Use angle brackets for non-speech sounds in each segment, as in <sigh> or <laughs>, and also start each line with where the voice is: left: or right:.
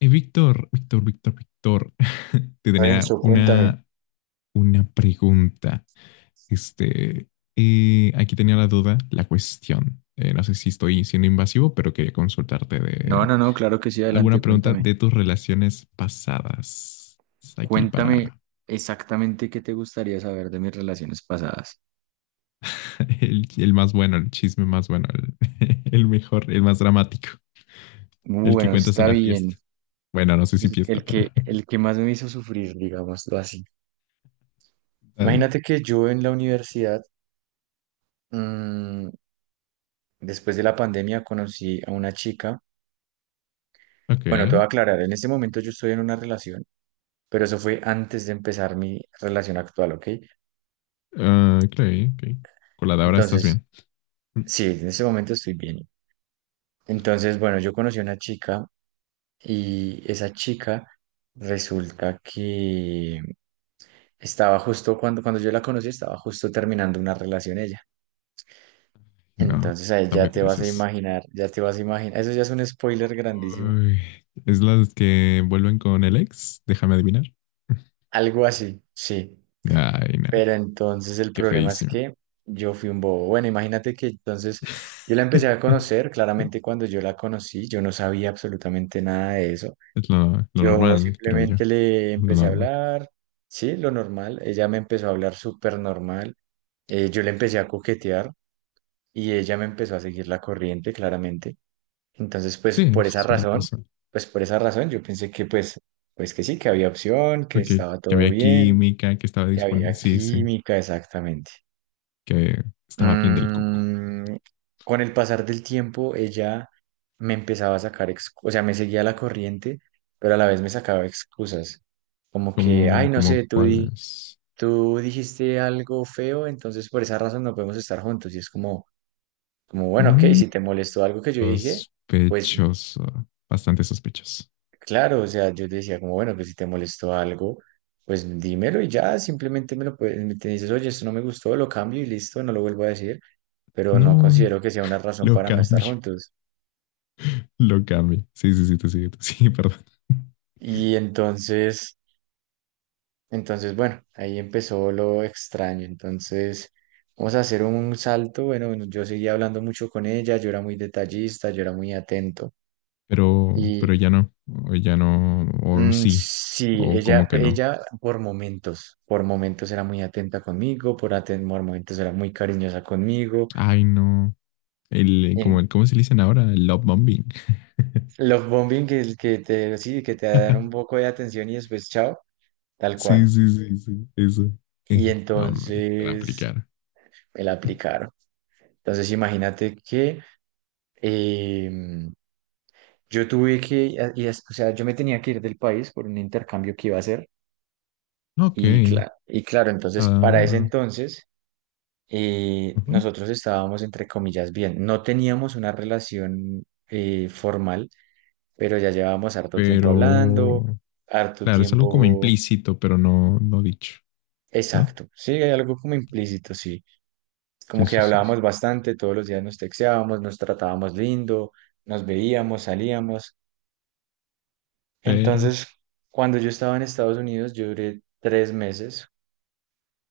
left: Víctor, Víctor, Víctor, Víctor, <laughs> te tenía
right: Renzo, cuéntame.
left: una pregunta. Este, aquí tenía la duda, la cuestión. No sé si estoy siendo invasivo, pero quería consultarte
right: No,
left: de
right: no, no, claro que sí, adelante,
left: alguna pregunta
right: cuéntame.
left: de tus relaciones pasadas. Está aquí
right: Cuéntame
left: para
right: exactamente qué te gustaría saber de mis relaciones pasadas.
left: <laughs> el más bueno, el chisme más bueno, <laughs> el mejor, el más dramático, el que
right: Bueno,
left: cuentas en
right: está
left: una
right: bien.
left: fiesta. Bueno, no sé si fiesta,
right: El
left: pero
right: que, el que más me hizo sufrir, digámoslo así.
left: <laughs> dale.
right: Imagínate que yo en la universidad, mm, después de la pandemia, conocí a una chica.
left: Ok,
right: Bueno, te voy a aclarar, en este momento yo estoy en una relación, pero eso fue antes de empezar mi relación actual, ¿ok?
left: ah, ok, ok. Con la de ahora estás
right: Entonces,
left: bien.
right: sí, en este momento estoy bien. Entonces, bueno, yo conocí a una chica. Y esa chica resulta que estaba justo cuando yo la conocí, estaba justo terminando una relación ella.
left: No,
right: Entonces ahí
left: no
right: ya
left: me
right: te
left: digas
right: vas a
left: eso.
right: imaginar, ya te vas a imaginar. Eso ya es un spoiler grandísimo.
left: Uy, ¿es las que vuelven con el ex? Déjame adivinar.
right: Algo así, sí.
left: <laughs> Ay, no,
right: Pero entonces el
left: qué
right: problema es
left: feísimo.
right: que yo fui un bobo. Bueno, imagínate que entonces yo la empecé a
left: <laughs>
right: conocer. Claramente cuando yo la conocí, yo no sabía absolutamente nada de eso.
left: Es lo
right: Yo
left: normal, creo yo.
right: simplemente le
left: Lo
right: empecé a
left: normal.
right: hablar, sí, lo normal. Ella me empezó a hablar súper normal. Yo le empecé a coquetear y ella me empezó a seguir la corriente, claramente. Entonces, pues
left: Sí,
right: por esa
left: suele
right: razón,
left: pasar.
right: pues por esa razón yo pensé que pues que sí, que había opción, que
left: Porque
right: estaba
left: que
right: todo
left: había
right: bien,
left: química, que estaba
right: que
left: disponible.
right: había
left: Sí, sí,
right: química, exactamente.
left: que estaba bien del coco.
right: Mm, con el pasar del tiempo, ella me empezaba a sacar, o sea, me seguía la corriente, pero a la vez me sacaba excusas. Como que, ay,
left: Como,
right: no
left: como
right: sé, tú, di-
left: cuáles.
right: tú dijiste algo feo, entonces por esa razón no podemos estar juntos. Y es como, bueno, ok,
left: Mm,
right: si te molestó algo que yo dije, pues
left: sospechoso. Bastante sospechoso.
right: claro, o sea, yo te decía como, bueno, que si te molestó algo, pues dímelo y ya, simplemente me te dices, oye, esto no me gustó, lo cambio y listo, no lo vuelvo a decir. Pero no
left: No,
right: considero que sea una razón
left: lo
right: para no estar
left: cambio.
right: juntos.
left: Lo cambia. Sí, sí, sí, te sigue, <laughs> perdón.
right: Y entonces, bueno, ahí empezó lo extraño. Entonces, vamos a hacer un salto. Bueno, bueno, yo seguía hablando mucho con ella, yo era muy detallista, yo era muy atento.
left: Pero
right: Y
left: ya no, o sí,
right: sí,
left: o
right: ella,
left: como que no.
right: ella por momentos era muy atenta conmigo, por momentos era muy cariñosa conmigo.
left: Ay, no. Como
right: En
left: el, ¿cómo se le dicen ahora? El love bombing. <laughs>
right: los bombing sí, que te dan un poco de atención y después chao, tal
left: Sí,
right: cual.
left: sí, sí, sí, eso.
right: Y
left: No, hombre, para
right: entonces
left: aplicar.
right: me la aplicaron. Entonces imagínate que em, yo tuve que, a- y es- o sea, yo me tenía que ir del país por un intercambio que iba a hacer
left: Ok,
right: y, y claro, entonces para ese
left: ah,
right: entonces
left: ujú.
right: nosotros estábamos entre comillas bien, no teníamos una relación formal, pero ya llevábamos harto tiempo hablando,
left: Pero,
right: harto
left: claro, es algo como
right: tiempo,
left: implícito, pero no dicho, ¿no?
right: exacto, sí, hay algo como implícito, sí. Como
left: Sí,
right: que
left: sí, sí, sí.
right: hablábamos bastante, todos los días nos texteábamos, nos tratábamos lindo, nos veíamos, salíamos.
left: Pero,
right: Entonces, cuando yo estaba en Estados Unidos, yo duré 3 meses.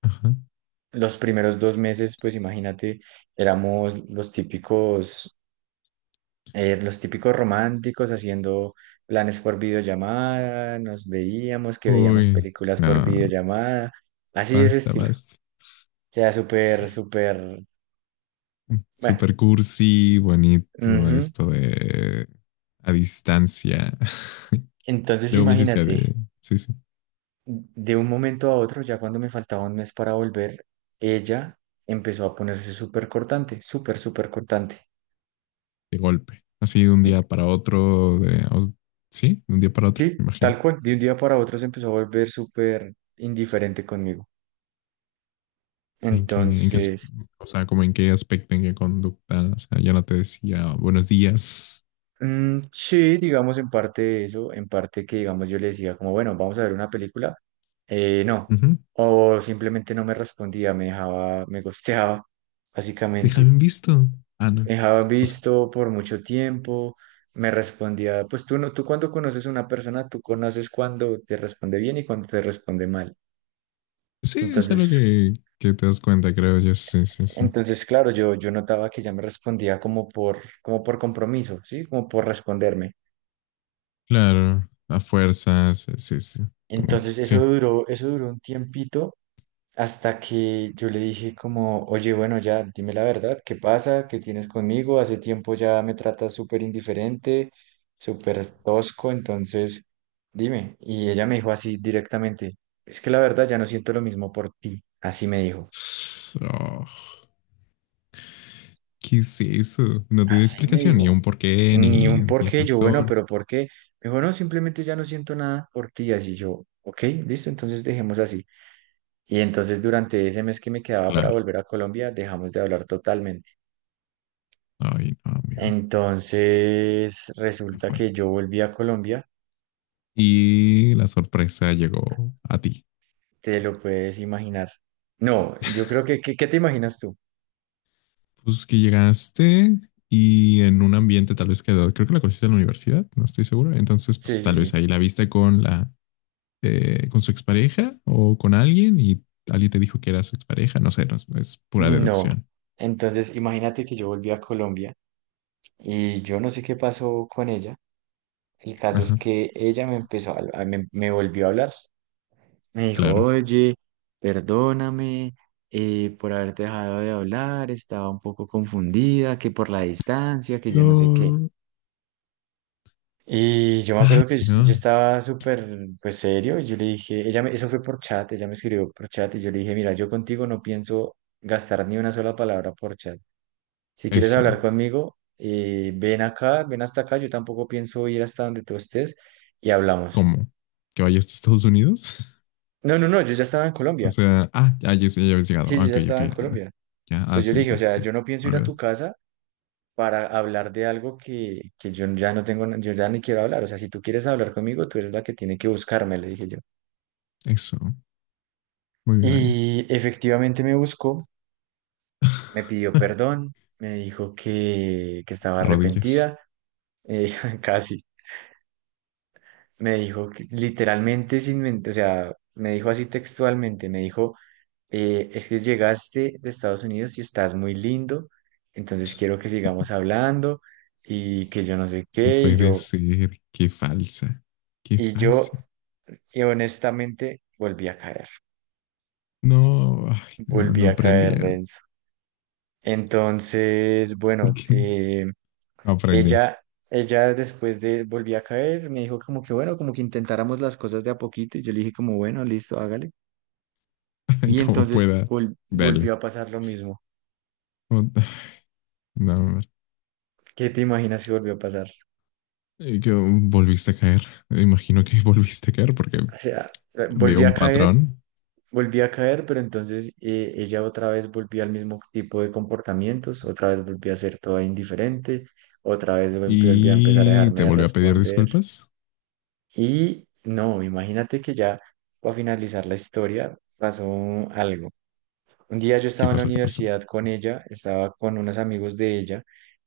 left: ajá.
right: Los primeros 2 meses, pues imagínate, éramos los típicos románticos haciendo planes por videollamada, nos veíamos, que veíamos
left: Uy,
right: películas por
left: no,
right: videollamada, así de ese
left: basta,
right: estilo. O
left: basta.
right: sea, súper, súper, bueno.
left: Super cursi, bonito
right: Ujú.
left: esto de a distancia. <laughs>
right: Entonces,
left: Luego me hice esa
right: imagínate.
left: de, sí, sí,
right: De un momento a otro, ya cuando me faltaba un mes para volver, ella empezó a ponerse súper cortante, súper, súper cortante.
left: de golpe. Así de un día para otro, sí, de un día para otro,
right: Sí,
left: me imagino.
right: tal cual. De un día para otro se empezó a volver súper indiferente conmigo.
left: ¿En qué, en qué, as-
right: Entonces,
left: o sea, como en qué aspecto, ¿en qué conducta? O sea, ya no te decía buenos días.
right: sí, digamos en parte de eso, en parte que digamos yo le decía como, bueno, vamos a ver una película. No.
left: Ujú,
right: O simplemente no me respondía, me dejaba, me ghosteaba,
left: déjame
right: básicamente.
left: en visto. Ah, no.
right: Dejaba
left: O sea,
right: visto por mucho tiempo, me respondía, pues tú no, tú cuando conoces a una persona, tú conoces cuando te responde bien y cuando te responde mal.
left: sí, es algo
right: Entonces,
left: que te das cuenta, creo yo. Sí, sí, sí.
right: entonces claro, yo notaba que ya me respondía como por, como por compromiso, ¿sí? Como por responderme.
left: Claro, a fuerzas, sí, sí, sí. Como,
right: Entonces eso
left: sí,
right: duró, eso duró un tiempito. Hasta que yo le dije como, oye, bueno, ya, dime la verdad, ¿qué pasa? ¿Qué tienes conmigo? Hace tiempo ya me tratas súper indiferente, súper tosco, entonces dime. Y ella me dijo así directamente, es que la verdad ya no siento lo mismo por ti. Así me dijo,
left: so, ¿qué es eso? No te dio
right: así me
left: explicación, ni
right: dijo.
left: un porqué,
right: Ni un por
left: ni
right: qué, yo, bueno, pero
left: razón.
right: ¿por qué? Me dijo, no, simplemente ya no siento nada por ti. Así yo, ok, listo, entonces dejemos así. Y entonces durante ese mes que me quedaba para
left: Claro.
right: volver a Colombia, dejamos de hablar.
left: Ay, no, amigo.
right: Entonces,
left: Qué
right: resulta que
left: fuerte.
right: yo volví a Colombia,
left: Y la sorpresa llegó a ti.
right: te lo puedes imaginar. No, yo creo que, ¿qué, qué te imaginas tú?
left: Pues que llegaste y en un ambiente tal vez que creo que la conociste en la universidad, no estoy seguro. Entonces,
right: Sí,
left: pues
right: sí,
left: tal vez
right: sí.
left: ahí la viste con la con su expareja o con alguien y alguien te dijo que era su expareja. No sé, no, es pura
right: No.
left: deducción.
right: Entonces, imagínate que yo volví a Colombia y yo no sé qué pasó con ella. El caso es
left: Ajá,
right: que ella me volvió a hablar. Me dijo,
left: claro.
right: oye, perdóname por haberte dejado de hablar, estaba un poco confundida, que por la distancia, que yo no sé qué.
left: No.
right: Y yo me acuerdo que yo
left: No,
right: estaba súper, pues serio, y yo le dije, eso fue por chat, ella me escribió por chat y yo le dije, mira, yo contigo no pienso gastar ni una sola palabra por chat. Si quieres
left: eso.
right: hablar conmigo, ven acá, ven hasta acá, yo tampoco pienso ir hasta donde tú estés y hablamos.
left: ¿Cómo? ¿Que vaya hasta Estados Unidos? <laughs>
right: No, no, no, yo ya estaba en
left: O
right: Colombia.
left: sea, ah, ya, ya, ya habéis llegado.
right: Sí,
left: Ah,
right: yo
left: ok,
right: ya
left: ok,
right: estaba en
left: ah,
right: Colombia.
left: ya, ah,
right: Entonces yo
left: sí,
right: le dije, o
left: entonces
right: sea,
left: sí,
right: yo no pienso
left: me
right: ir a
left: olvidé.
right: tu casa para hablar de algo que yo ya no tengo, yo ya ni quiero hablar. O sea, si tú quieres hablar conmigo, tú eres la que tiene que buscarme, le dije yo.
left: Eso, muy bien ahí.
right: Y efectivamente me buscó, me pidió
left: <laughs>
right: perdón, me dijo que estaba
left: Rodillas.
right: arrepentida, eh, <laughs> casi. Me dijo que literalmente sin mentir, o sea, me dijo así textualmente, me dijo, es que llegaste de Estados Unidos y estás muy lindo, entonces quiero que sigamos hablando y que yo no sé
left: No
right: qué,
left: puede ser, qué falsa, qué
right: y yo,
left: falsa.
right: y honestamente
left: No, ay, no,
right: volví
left: no
right: a
left: aprendí.
right: caer, Renzo. Entonces,
left: ¿Por
right: bueno,
left: qué no aprendí?
right: Ella, ella después de volví a caer, me dijo como que bueno, como que intentáramos las cosas de a poquito. Y yo le dije como bueno, listo, hágale.
left: <laughs> Ay,
right: Y
left: como
right: entonces
left: pueda,
right: vol-
left: dale.
right: volvió a pasar lo mismo.
left: No, no,
right: ¿Qué te imaginas si volvió a pasar?
left: que volviste a caer. Imagino que volviste a caer porque
right: O sea,
left: veo un patrón.
right: volví a caer, pero entonces ella otra vez volvió al mismo tipo de comportamientos, otra vez volvió a ser toda indiferente, otra vez volvió a empezar a
left: Y
right: dejarme
left: te
right: de
left: volvió a pedir
right: responder.
left: disculpas.
right: Y no, imagínate que ya para finalizar la historia pasó algo. Un día yo
left: ¿Qué
right: estaba en la
left: pasó? ¿Qué pasó?
right: universidad con ella, estaba con unos amigos de ella,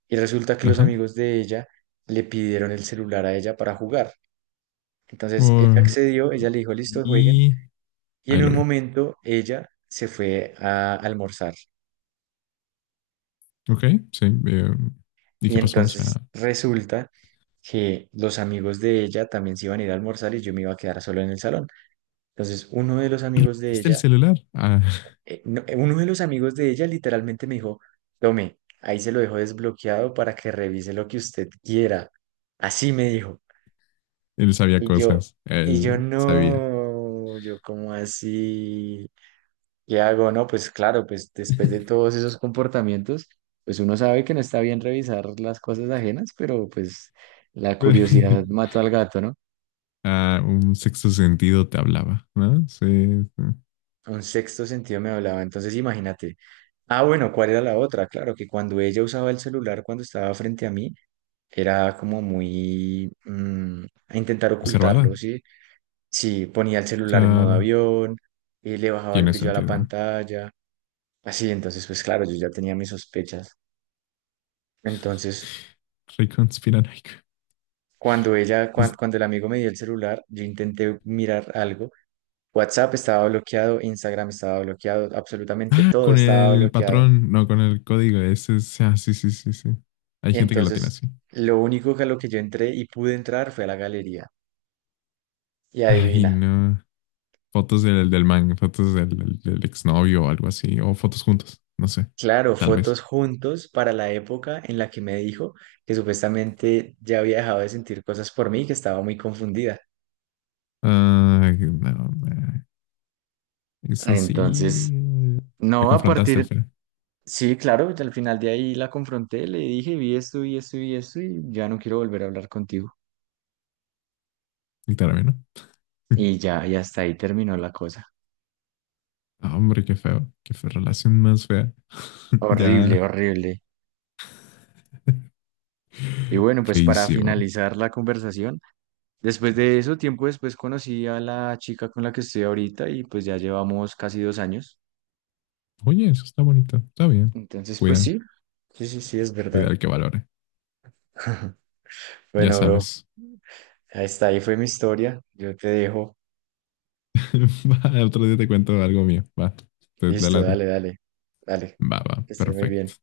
right: y resulta que los
left: Ajá.
right: amigos de ella le pidieron el celular a ella para jugar. Entonces ella
left: Por-
right: accedió, ella le dijo, listo, jueguen,
left: y
right: y
left: ahí
right: en
left: lo
right: un
left: vio.
right: momento ella se fue a almorzar.
left: Ok, sí, ¿y
right: Y
left: qué pasó? O
right: entonces
left: sea,
right: resulta que los amigos de ella también se iban a ir a almorzar y yo me iba a quedar solo en el salón. Entonces uno de los amigos de
left: ¿hasta el
right: ella
left: celular? Ah, <laughs>
right: literalmente me dijo, tome, ahí se lo dejo desbloqueado para que revise lo que usted quiera. Así me dijo.
left: él sabía
right: Y yo,
left: cosas.
right: y yo
left: Él sabía.
right: no, yo como así, ¿qué hago? No, pues claro, pues después de
left: <laughs>
right: todos esos comportamientos, pues uno sabe que no está bien revisar las cosas ajenas, pero pues la curiosidad mató al gato, ¿no?
left: Ah, un sexto sentido te hablaba, ¿no? Sí, sí.
right: Un sexto sentido me hablaba, entonces imagínate. Ah, bueno, ¿cuál era la otra? Claro, que cuando ella usaba el celular, cuando estaba frente a mí, era como muy a intentar
left: Reservada.
right: ocultarlo, ¿sí? Sí, ponía el celular en modo
left: Claro.
right: avión, le bajaba el
left: Tiene
right: brillo a la
left: sentido.
right: pantalla, así, entonces pues claro, yo ya tenía mis sospechas. Entonces,
left: Rey conspiranoico.
right: cuando ella, cuan-
left: Es-
right: cuando el amigo me dio el celular, yo intenté mirar algo, WhatsApp estaba bloqueado, Instagram estaba bloqueado, absolutamente
left: ah,
right: todo
left: con
right: estaba
left: el
right: bloqueado.
left: patrón, no con el código. Ese es. Ah, sí, sí, sí, sí. Hay
right: Y
left: gente que lo tiene
right: entonces,
left: así.
right: lo único que a lo que yo entré y pude entrar fue a la galería. Y
left: Ay,
right: adivina.
left: no. Fotos del, del man, fotos del exnovio o algo así, o fotos juntos, no sé,
right: Claro,
left: tal vez.
right: fotos juntos para la época en la que me dijo que supuestamente ya había dejado de sentir cosas por mí y que estaba muy confundida.
left: Ay, no, no. Eso sí,
right: Entonces,
left: la
right: no, a
left: confrontaste al
right: partir,
left: final,
right: sí, claro, al final de ahí la confronté, le dije, vi esto vi esto vi esto y ya no quiero volver a hablar contigo.
left: literalmente, ¿no? <laughs>
right: Y ya, y hasta ahí terminó la cosa.
left: Ah, hombre, qué feo, qué fea relación más fea. <laughs>
right: Horrible,
left: Ya,
right: horrible. Y bueno, pues para
left: feísimo.
right: finalizar la conversación, después de eso, tiempo después conocí a la chica con la que estoy ahorita y pues ya llevamos casi 2 años.
left: Oye, eso está bonito, está bien.
right: Entonces, pues
left: Cuida,
right: sí, sí, sí, sí, es
left: cuida
right: verdad.
left: el que valore,
right: <laughs>
left: ya
right: Bueno, bro,
left: sabes.
right: ahí está, ahí fue mi historia. Yo te dejo.
left: <laughs> Va, otro día te cuento algo mío, va, te la
right: Listo,
left: late.
right: dale, dale, dale.
left: Va, va,
right: Que estés muy bien.
left: perfecto.